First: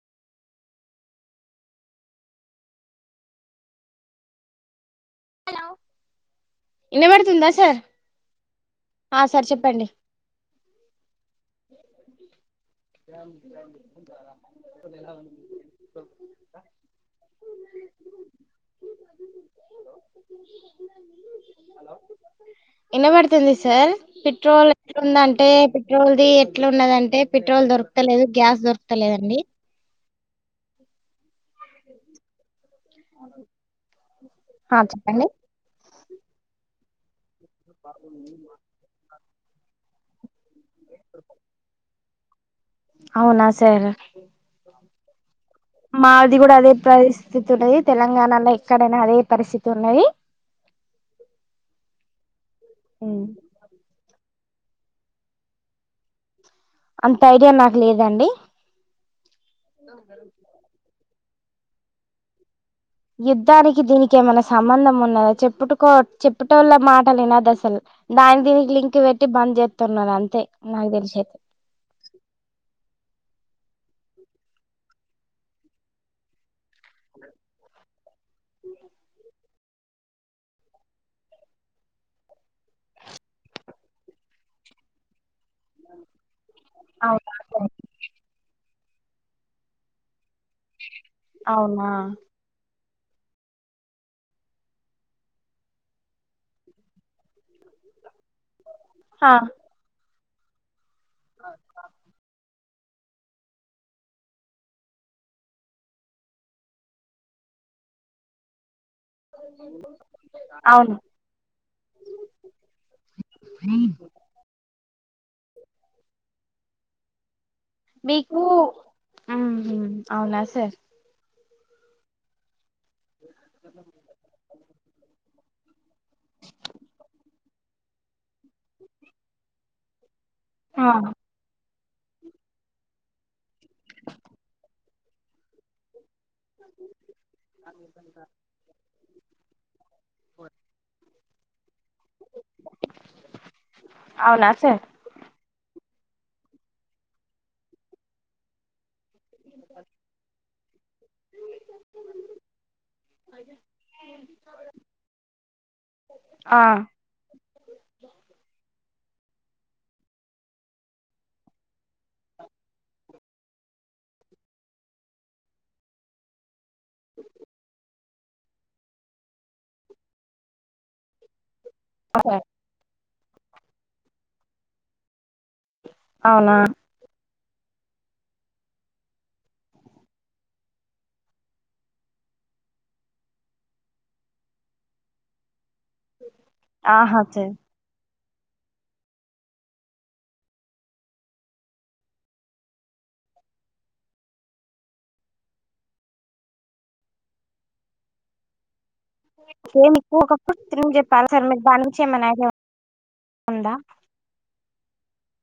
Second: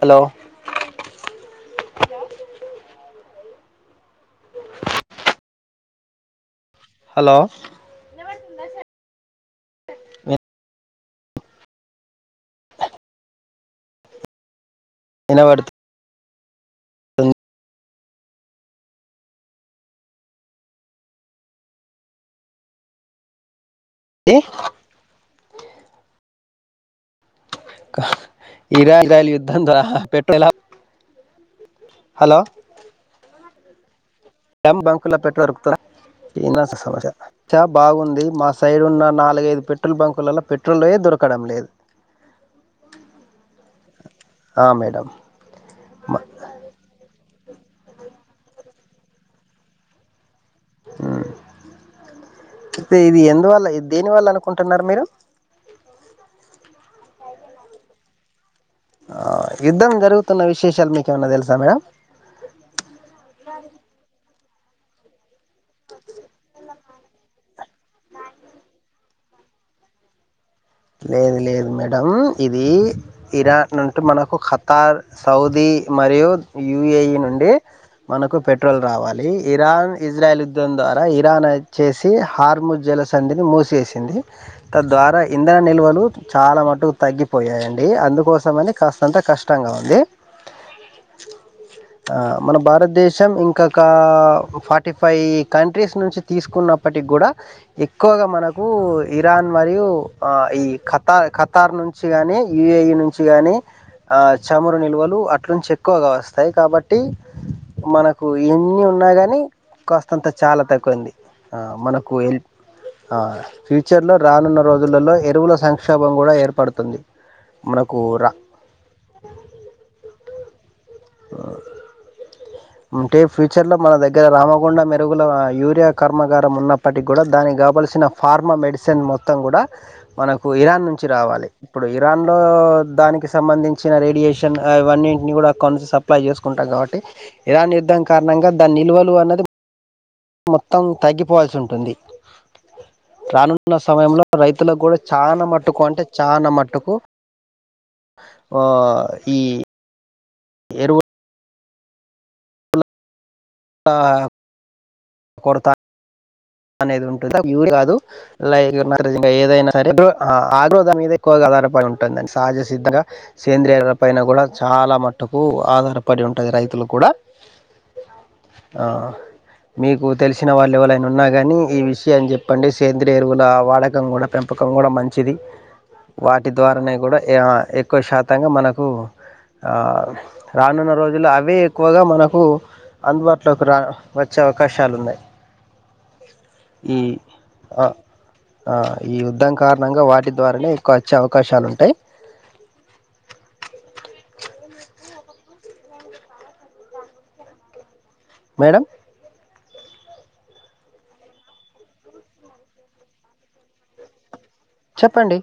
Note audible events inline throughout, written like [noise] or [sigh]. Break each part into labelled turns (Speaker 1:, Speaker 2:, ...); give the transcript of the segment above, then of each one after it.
Speaker 1: hello
Speaker 2: hello
Speaker 1: hello
Speaker 2: ఇనపడుతుందా sir ఆ sir చెప్పండి ర [unintelligible]
Speaker 1: ఇనబడ్త్ ఆ
Speaker 2: ఎన్న పడుతుంది సార్ పెట్రోల్ ఎట్లాందంటే పెట్రోల్ది ఎట్లున్నదంటే పె
Speaker 1: ఇరా రైల్ యుద్ధం ద్వా పెట్ హలో ఎం
Speaker 2: ఆ
Speaker 1: బంకులో
Speaker 2: చెప్పండి
Speaker 1: పెట్రోల్ రుకుతలే ఇన్నా సమాజ్ చ బాగుంది మా సైడ్ ఉన్న న లేదు పెట్రోల్ బంకులలో పెట్రోలే దొరకడం లేదు
Speaker 2: అవునా సరే
Speaker 1: ఆ మేడం
Speaker 2: మాది కూడా అదే పరిస్థి స్థితి ఉన్నది తెలంగాణలో ఎక్కడైనా అదే పరిస్థితి ఉన్నది
Speaker 1: ఇది ఎందువల్ల దేనివల్ల అనుకు కుంటున్నారు మీరు
Speaker 2: అంత ఐడియా నాకు లేదండి
Speaker 1: ఆ యుద్ధం జరుగుతున్న విశేషాలు మీకేమన్నా తెలుసా మేడం
Speaker 2: యుద్ధానికి దీనికి ఏమైనా స సంబంధం ఉన్నద చెప్పుట్కో చెప్పటవాళ్ళ మాటలు వినొద్దు అసలు దాని దీనికి లింక్ పెట్టి బ చెప్తున్నది అంతే నాకు తెలిసి
Speaker 1: లేదు
Speaker 2: అయితే
Speaker 1: లేదు మేడం ఇది ఇరాన్ అంటే మనకు ఖతార్ సౌదీ మరియు యుఏఈ నుండి మనకు పెట్రోల్ రావాలి ఇరాన్ ఇజ్రాయల్ యుద్ధం ద్వారా ఇరాన్ వచ్చేసి హార్ము జలసంధిని మూసేసింది త ద్వారా ఇంధన నిల్వలు చాలా మట్టుకు
Speaker 2: అవునా
Speaker 1: తగ్గిపోయాయిండి అందుకోసమని కాస్తంత కష్టంగా ఉంది
Speaker 2: అవునా
Speaker 1: ఆ మన భారత్ దేశం ఇంకొక ఫార్టీ ఫైవ్ కంట్రీస్ నుంచి తీసుకున్నప్పటికి కూడా ఎక్కువగా మనకు ఇరాన్ మరియు ఆ ఈ ఖతా ఖతార్ నుంచి గాని యూఏఈ నుంచి గాని ఆ చమురు నిల్వలు అట్నుంచి ఎక్కువగా వస్తాయి కాబట్టి మనకు ఎన్ని ఉన్నా కానీ కాస్తంత చాలా
Speaker 2: అవును
Speaker 1: తక్కువయింది ఆ మనకు హెల్ప్ ఆ ఫ్యూచర్లో రానున్న రోజులలో ఎరువుల సంక్షోభం కూడా ఏర్పడుతుంది మనకు రా
Speaker 2: మీకు అవునా సార్
Speaker 1: అంటే ఫ్యూచర్ లో మన దగ్గర రామగుండం మెరుగుల యూరియా కర్మాగారం ఉన్నప్పటికి కూడా దానికి కావలసిన ఫార్మా మెడిసిన్ మొత్తం కూడా మనకు ఇరాన్
Speaker 2: ఆ
Speaker 1: నుంచి రావాలి ఇప్పుడు ఇరాన్ లో దానికి సంబంధించిన రేడియేషన్ అవన్నింటిని కూడా కొనసా అప్లై చేసుకుంటాం కాబట్టి ఇరాన్ యుద్ధం కారణంగా దాని నిల్వలు అన్నది మొత్తం తగ్గిపోవాల్సి ఉం తుంది రానున్న సమయంలో
Speaker 2: అవునా సార్
Speaker 1: రైతులకు కూడా చాలా మట్టుకు అంటే చానా మట్టుకు ఓ ఈ ఎరువు ఆ కొరత
Speaker 2: ఆ
Speaker 1: అనేది ఉంటుందా యూరి కాదు లైన్ గా నా ఏదైనా సరే బ్రో ఆగ్రో దాని మీద ఎక్కువగా ఆధారపడి ఉంటుందిని సహజ సిద్ధంగా సేంద్రియాల పైన కూడా చాలా మట్టుకు ఆధారపడి ఉంటది రైతులు కూడా ఆ మీకు తెలిసిన వాళ్ళు ఏవాళైనా ఉన్నా కాని ఈ విషయం
Speaker 2: సార్
Speaker 1: చెప్పండి సేంద్రయ ఎరువుల వాడకం కూడా పెంపకం కూడా మంచిది వాటి
Speaker 2: అవునా
Speaker 1: ద్వారానే కూడా ఎక్కువ శాతంగా మనకు ఆ రానున్న రోజుల్లో అవే ఎక్కువగా మనకు అందుబాటులోకి రా వచ్చే అవకాశాలు ఉన్నాయి ఈ
Speaker 2: ఆహా సార్
Speaker 1: ఆ ఈ యుద్ధం కారణంగా వాటి ద్వారానే ఎక్కువ వచ్చే అవకాశాలు ఉంటాయి మేడం
Speaker 2: ఏ మీకు ఒకప్పు త్రిం చెప్పాలి సార్ మీరు బా నుంచి ఏమైనా ఐ ఉందా
Speaker 1: చెప్పండి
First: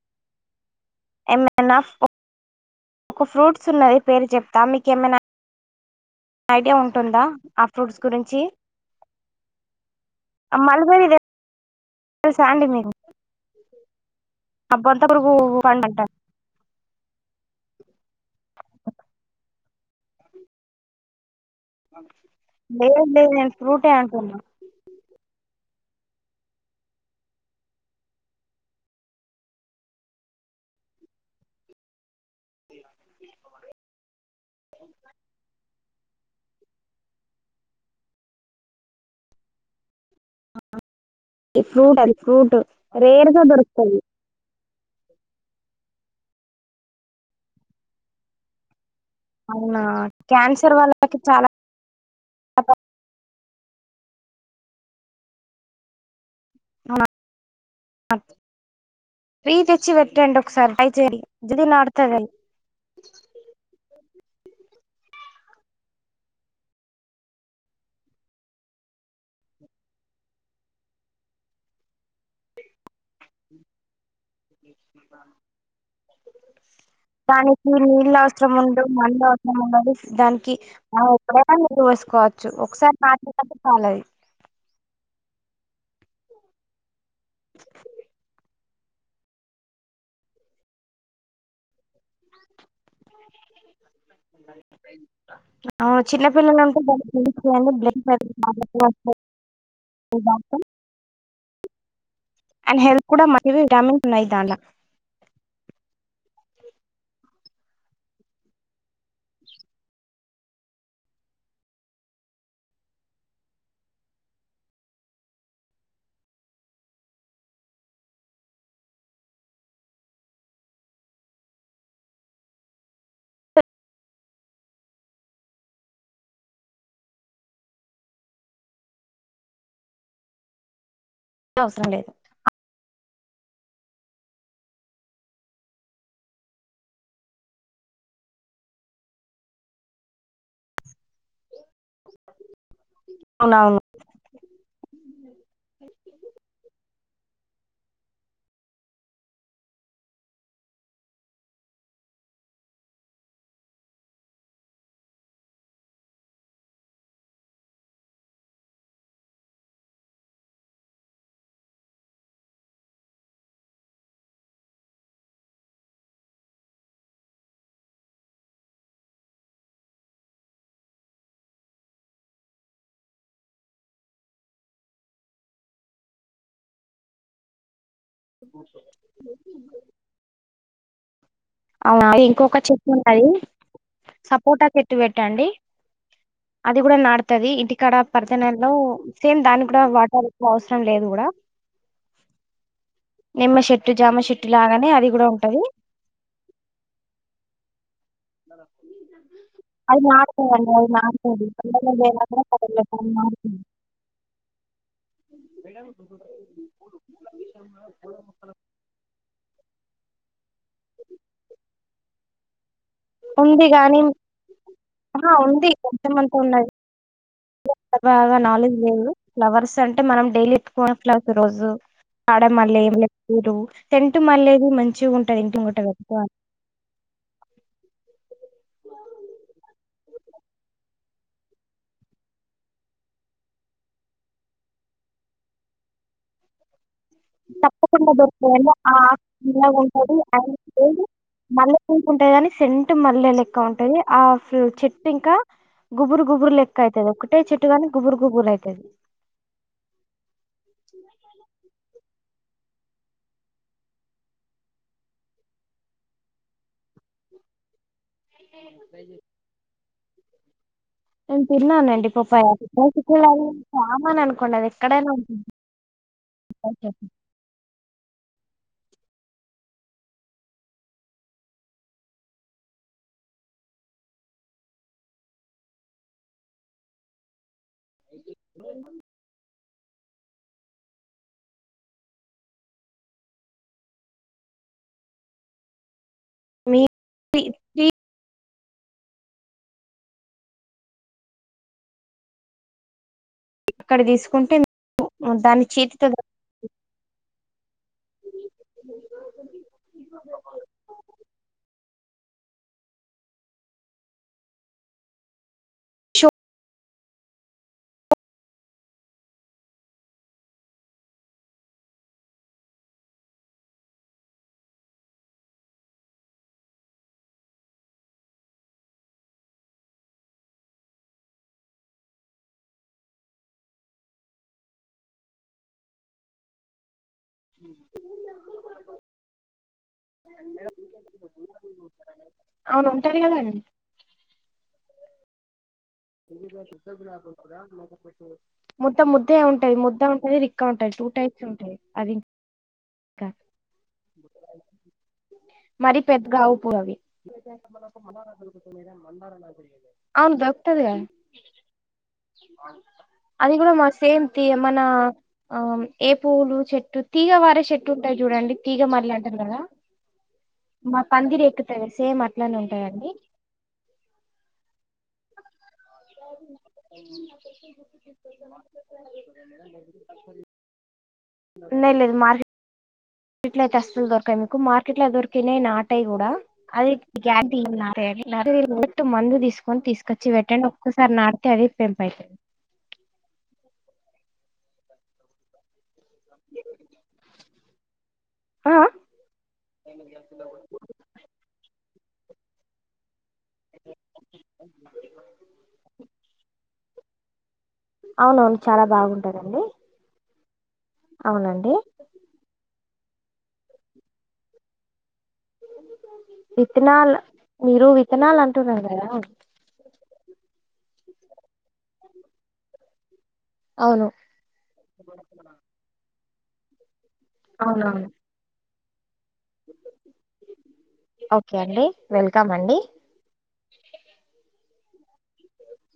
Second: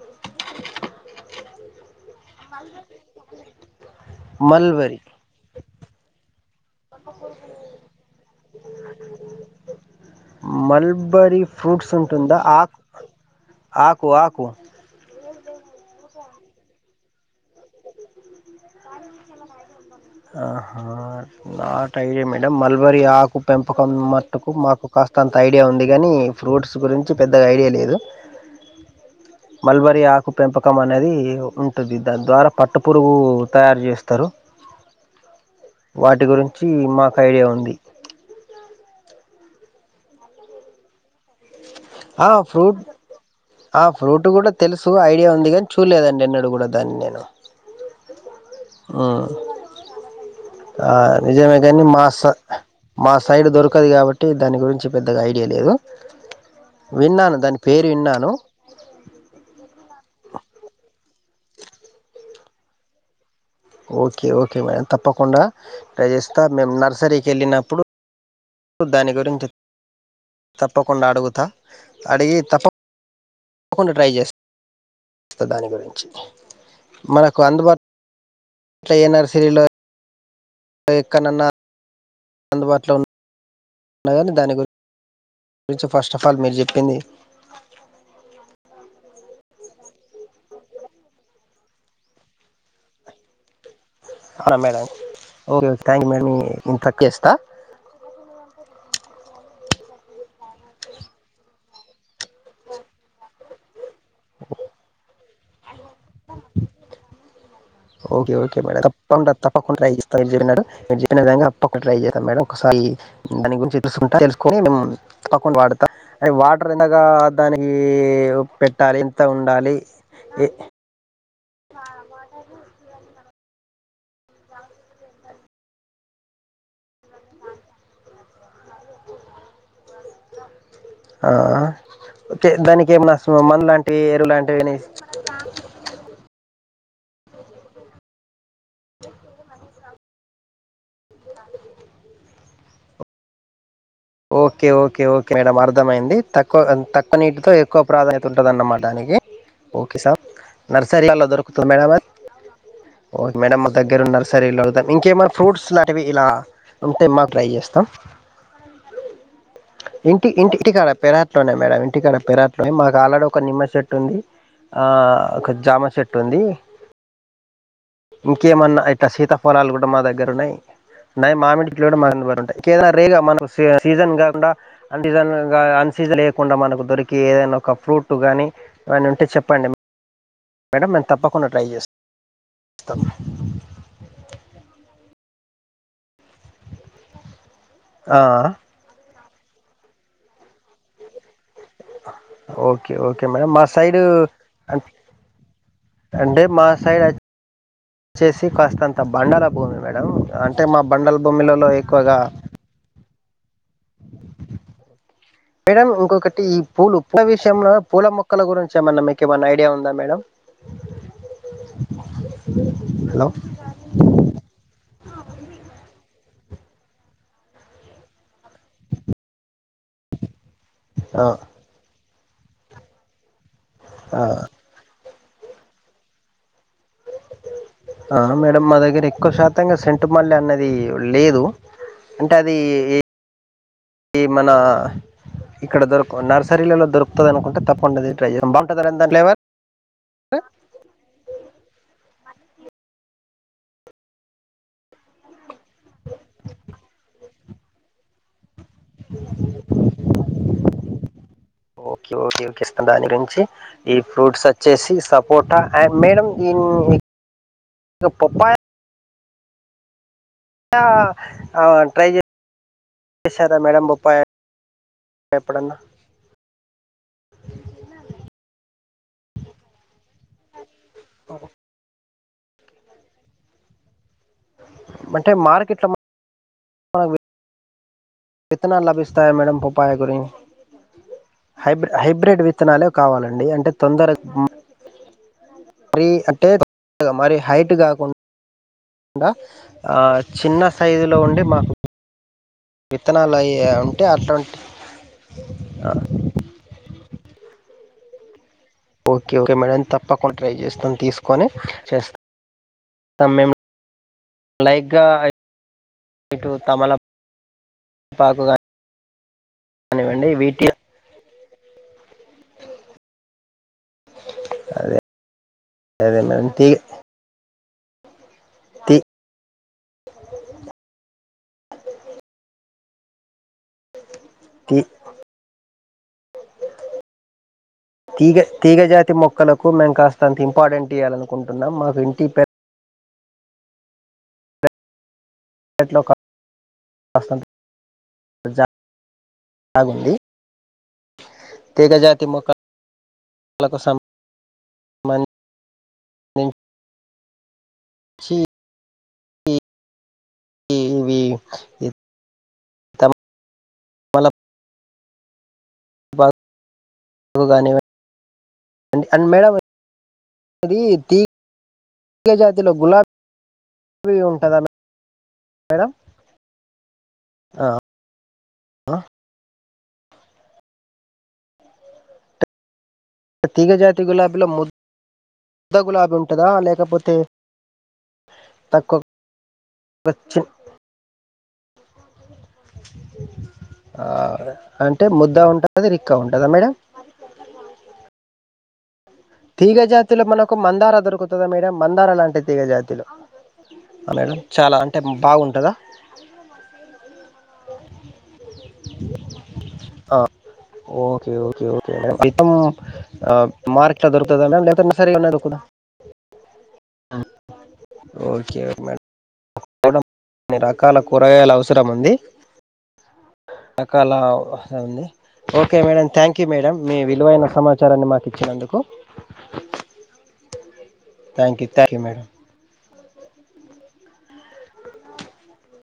Speaker 2: ఏమైనా ఓ
Speaker 1: మళ్ళీ రోజు ఈమకేనా
Speaker 2: పేరు చెప్తా మీకేమనా ఐడియా ఉంటుందా ఆ ఫ్రూట్స్ గురించి మలబరి దే
Speaker 1: మల్బరీ ఫ్రూట్స్ ఉంటుందా
Speaker 2: తెల్సండీ
Speaker 1: ఆకు
Speaker 2: మీకు
Speaker 1: ఆకు ఆకు
Speaker 2: ఓ ఊ అండంట
Speaker 1: ఆహ నాట్ ఐడియా మేడం మల్బరి
Speaker 2: లేదు లేదు
Speaker 1: ఆకు
Speaker 2: నేను ఫ్రూటే
Speaker 1: పెంపకం
Speaker 2: అంటున్నా
Speaker 1: మట్టుకు మాకు కాస్తంత ఐడియా ఉంది కానీ ఫ్రూట్స్ గురించి పెద్దగా ఐడియా లేదు మల్బరి ఆకు పెంపకం అనేది ఉంటుంది దాని ద్వారా పట్టటు పురుగు తయారు చేస్తారు వాటి గురించి మాకు ఐడియా ఉంది
Speaker 2: ఈ ఫ్రూట్ అది
Speaker 1: ఆ ఫ్రూట్
Speaker 2: రేర్ గా దొరుకుతది
Speaker 1: ఫ్రూట్ కూడా తెలుసు ఐడియా ఉంది కానీ చూడలేదండి ఎన్నడు కూడా దాన్ని నేను ఊ
Speaker 2: అవునా క్యాన్సర్
Speaker 1: ఆ
Speaker 2: వాళ్ళకి చాలా
Speaker 1: నిజమే కానీ మా స మా సైడ్ దొరకదు కాబట్టి దాని గురించి పెద్దగా ఐడియా లేదు విన్నాను దాని పేరు విన్నాను
Speaker 2: అద్దు ట్రీ తెచ్చి పెట్టండి ఒకసారికయితే జల్ది నాటుతది
Speaker 1: ఓకే ఓకే మేడం తప్పకుండా ట్రై చేేస్తా మేము నర్సరీకి వెళ్ళినప్పుడు దాని గురించి తప్పకుండా అడుగుతా అడిగి తప్ప తప్పకుండ ట్రై చేస్ మనకు
Speaker 2: దానికి
Speaker 1: అందుబాటులో
Speaker 2: నీళ్ళు అవసరం ఉండదు
Speaker 1: ఏ
Speaker 2: మందు అవసరం
Speaker 1: నర్సరీలో
Speaker 2: ఉండదు దాని కి మనం
Speaker 1: ఎక్కడన్నా
Speaker 2: ఎప్పుడైనా నిరు వేసుకోవచ్చు
Speaker 1: అందుబాటులో
Speaker 2: ఒకసారి నాటిన తరువాత పాలది
Speaker 1: ఉన్నా కానీ దాని గురించి ఫస్ట్ ఆఫ్ ఆల్ మీరు చెప్పింది కార్ అమ్మేడన్
Speaker 2: ఆ చిన్నపిల్లలంత దాని కిందికి పొండ్లు [unintelligible] సుజాత
Speaker 1: అతే
Speaker 2: అండ్ హెల్త్ కూడా మంచి విటమిన్స్ వున్నాయి దాంట్ల
Speaker 1: ఓకే ఓకే మేడం తప్పకుండా తప్పకుండా ట్రై చేస్త [unintelligible] తప్పకుండా ట్రై చేస్తా ఒకసారి దాని గురించి తెలుసుకుంట తెలుసుకని మేము తప్పకుండా వాడత అరె వాటర్ అందక దానికి ఈ పెట్టాలి ఇంత ఉండాలి ఇ ఆల మాటకు చివరి ఆ
Speaker 2: అవసరం లేదు
Speaker 1: ఓకే దానికి ఏమన మందు లాంటివి ఎరువు లాంటివి అని
Speaker 2: అవునవును
Speaker 1: ఓకే ఓకే ఓకే మేడం అర్థమైంది తక్కువ తక్కువ నీటితో ఎ తక్కువ ప్రాధాన్యత ఉంటదన్నమ్మాట దానికి ఓకే సార్ నర్సరీ లల దొరుకుతుందా మేడమ్ అది ఓకే మేడమ్ మా దగ్గర ఉ నర్సరీలు అంత ఇంకేమైనా ఫ్రూట్స్ లాంటివి ఇలా ఉంటే మాకు ట్రై చేస్తాం ఇంటి ఇంటి ఇంటికాడ పెరాట్ లోనేయి మేడం ఇంటికాడ పెిరాట్ లోనే మాకు ఆల్రెడీ ఒక నిమ్మ చెట్టు ఉంది ఆ ఒక జామా చెట్టు ఉంది ఇంకేమన్నా ఇట్లా శీతాఫలాలు కూడా మా దగ్గరున్నాయి నయి మామిడి కూడా మంటయి ఏద రేగా మన సీజ సీజన్ కాకుండా అన్ సీజన్ అన్ సీజన్ లేయకుండా మనకు దొరికి ఏదైనా ఒక ఫ్రూట్ టు గాని అవని ఉంటే చెప్పండి మేడం నేను తప్పకు
Speaker 2: అవునా ఇంకొక చెట్టు ఉంటది సపోటా చెట్టు పెట్టండి అది కూడా నాడుతది ఇంటికాడ
Speaker 1: ఆ
Speaker 2: పరిద నెలలో సేమ్ దానికి కూడా వాటర్ ఎక్కువ అవసరం లేదు కూడా
Speaker 1: ఓకే ఓకే మేడం
Speaker 2: నిమ్మ
Speaker 1: మా
Speaker 2: చెట్టు
Speaker 1: సైడు
Speaker 2: జామ చెట్టు
Speaker 1: అన్
Speaker 2: లాగానే అది కూడా ఉంటది
Speaker 1: అంటే మా సైడ్ అ వచ్చేసి కాస్త అంత బండల భూమి
Speaker 2: అది
Speaker 1: మేడం అంటే
Speaker 2: నాటుతదండి
Speaker 1: మా బండల భూమిలలో ఎక్కువగా
Speaker 2: నార్కిన్
Speaker 1: మేడం ఇంకొకటి పూలు పూల విషయంలో పూల మొక్కల గురించి ఏమన్నా మీకు ఏమైన్నా ఐడియా ఉందా మేడం హలో
Speaker 2: ఉంది కాగాని ఆ ఉంది కొంతమంత ఉన్నాయి అంత బాగా నాలెడ్జ్ లేదు ఫ్లవర్స్ అంటే మనం డైలీ ఎప్పుకు
Speaker 1: ఆ
Speaker 2: ఫ్లవర్స్ రోజు ఆడ మల్ల ఏమిరు సెంటు
Speaker 1: ఆ
Speaker 2: మల్లది మంచిగా ఉంటు టది ఇంట్లో వాటర్ ఎక్కువ
Speaker 1: ఆ మేడంమ్ మా దగ్గర ఎక్కువ శాతంగా సెంటు మల్లె అన్నది లేదు అంటే అది ఈ మన ఇక్కడ దొరకవు నర్సరీలలో దొరుక
Speaker 2: తప్పకుండా దొరుకుతాయి ఆ
Speaker 1: ఫ్లేవర్
Speaker 2: సీడ్ ఉంటది అండ్ సీడ్ మల్లె పువ్వు ఉంటాది కాగాని సెంట్ మల్లె లెక్క ఉంటుది ఆ చెట్టు ఇంకా గుబురు గుబురు లెక్క అతది ఒకటే చెట్టు గాని గుబురు గుబురు అయిత
Speaker 1: ఓకే ఓకే ఇస్త దాని గురించి ఈ ఫ్రూట్స్ వచ్చేసి సపోటా అండ్ మేడం ఇన్ అ
Speaker 2: హేతుభజే నేను తిన్నా
Speaker 1: ట్రై
Speaker 2: లేండి పప్పాయ
Speaker 1: చేశారా
Speaker 2: చామ అని అనుకోండిది ఎక్కడైనా ఉంటుంది
Speaker 1: అన్నా
Speaker 2: ఓకే
Speaker 1: అ అంటే మార్కెట్లో బాగా విత్తనాలు లభిస్తాయి మేడమ్ పొపాయ గురిీ హైబడ్ హైబ్రిడ్ విత్తనాలే కావాలండి అంటే తొందరగా ఉ మరి
Speaker 2: మీ
Speaker 1: అంటేగా మరి
Speaker 2: ట్రీ
Speaker 1: హైట్ కాకుండా కాకుండా ఆ చిన్న సైజులో ఉండి మాకు విత్తనాాలయి
Speaker 2: అక్కడ తీసుకుంటే దాని చేతితో అ
Speaker 1: ఓకే ఓకే మేడం తప్పకుండా ట్రై చేస్తాను తీసుకొని చేస్తా స మ లైక్ గా
Speaker 2: షో
Speaker 1: హైబ్రిడ్ తమల పాకు కానివ్వండి వీటి అదే అదే మేడంమ్ తీగా తీ కు
Speaker 2: అ [unintelligible]
Speaker 1: తీగ తీగజాతి మొక్కలకు మేము కాస్త అంత ఇంపార్టెంట్ ఇయాలనుకుంటున్నాం మాకు ఇంటి పె
Speaker 2: ర అద [unintelligible]
Speaker 1: పెరట్లో కాస్తంత
Speaker 2: మొత్తం ముద్దె ఉంటయి ముద్ద
Speaker 1: జాగుంది
Speaker 2: ఉంటది రిక్క ఉంటాది టూ టైప్స్ ఉంటయి అదిం
Speaker 1: తీగజాతి
Speaker 2: క
Speaker 1: మొక్కలకు
Speaker 2: మరి పెద్దగావు
Speaker 1: సంబంధించి
Speaker 2: పువు అవి అవును దొరకుతదిగ
Speaker 1: ఇవి
Speaker 2: అది కూడా మాకు సేమ్
Speaker 1: తమలపాకు
Speaker 2: తీ మనా ఆ ఏ పూవ్వులు చెట్టు తీగ వారే చెట్టు
Speaker 1: కానివ్వండి
Speaker 2: ఉంటాయి చూడండి తీగ మల్లే
Speaker 1: అండ్
Speaker 2: అంటారు
Speaker 1: మేడం
Speaker 2: కదా
Speaker 1: ఇది
Speaker 2: మా
Speaker 1: తీగ
Speaker 2: పందిరి ఎక్కుతయి సేమ్ అట్లనే ఉంటాయండి
Speaker 1: వి ఉంటుంద మేడం ఆ
Speaker 2: లేది మార్ [unintelligible] మార్కెట్ లో
Speaker 1: తీగ
Speaker 2: అయితే
Speaker 1: జాతి
Speaker 2: అసలు దొరకాయి
Speaker 1: గులాబీలో
Speaker 2: మీకు మార్కెట్ లో దొరికనే
Speaker 1: ముద్ద
Speaker 2: నాటయి
Speaker 1: గులాబీ
Speaker 2: కూడా
Speaker 1: ఉంటుందా
Speaker 2: అది
Speaker 1: లేకపోతే
Speaker 2: గారంటీ నాట
Speaker 1: తక్కువ
Speaker 2: వి మందు తీసు కొని తీసుకొచ్చి
Speaker 1: చిన్-
Speaker 2: పెట్టండి ఒక్కసారి నాటితే అవే పెంపు అయితయి
Speaker 1: ఆ అంటే ముద్ద ఉంటది రిక్క ఉంటదా మేడం
Speaker 2: అ ఆ
Speaker 1: తీగ జాతిలో మనకు మందార దొరుకుతదా మేడం మందార లాంటి తీగ జాతులు మేడం చాలా అంటే బాగుంటదా
Speaker 2: అవునవును చాలా బాగుంటదండి అవునండి
Speaker 1: ఓకేఓకేఓకే మేడం మొత్తం ఆ మార్కెట్ల దొరుకుతదా మేడం సరే ఉన్న దుకుద [unintelligible]
Speaker 2: విత్తనాలు మీరు విత్తనాలు
Speaker 1: ఓకే ఓకే
Speaker 2: అంటున్నారు
Speaker 1: మేడం
Speaker 2: కదా
Speaker 1: కొన్ని రకాల కూరగాయల అవసరం ఉంది
Speaker 2: అవును
Speaker 1: రకాల ఉంది okay madam thank you madam మీ విలువైన సమాచారాన్ని
Speaker 2: అవునవును
Speaker 1: మాకు ఇచ్చినందుకు
Speaker 2: ఓకే
Speaker 1: థ్యాంక్ యూ
Speaker 2: అండి
Speaker 1: థ్యాంక్ యూ మేడం
Speaker 2: వెల్కమ్ అండి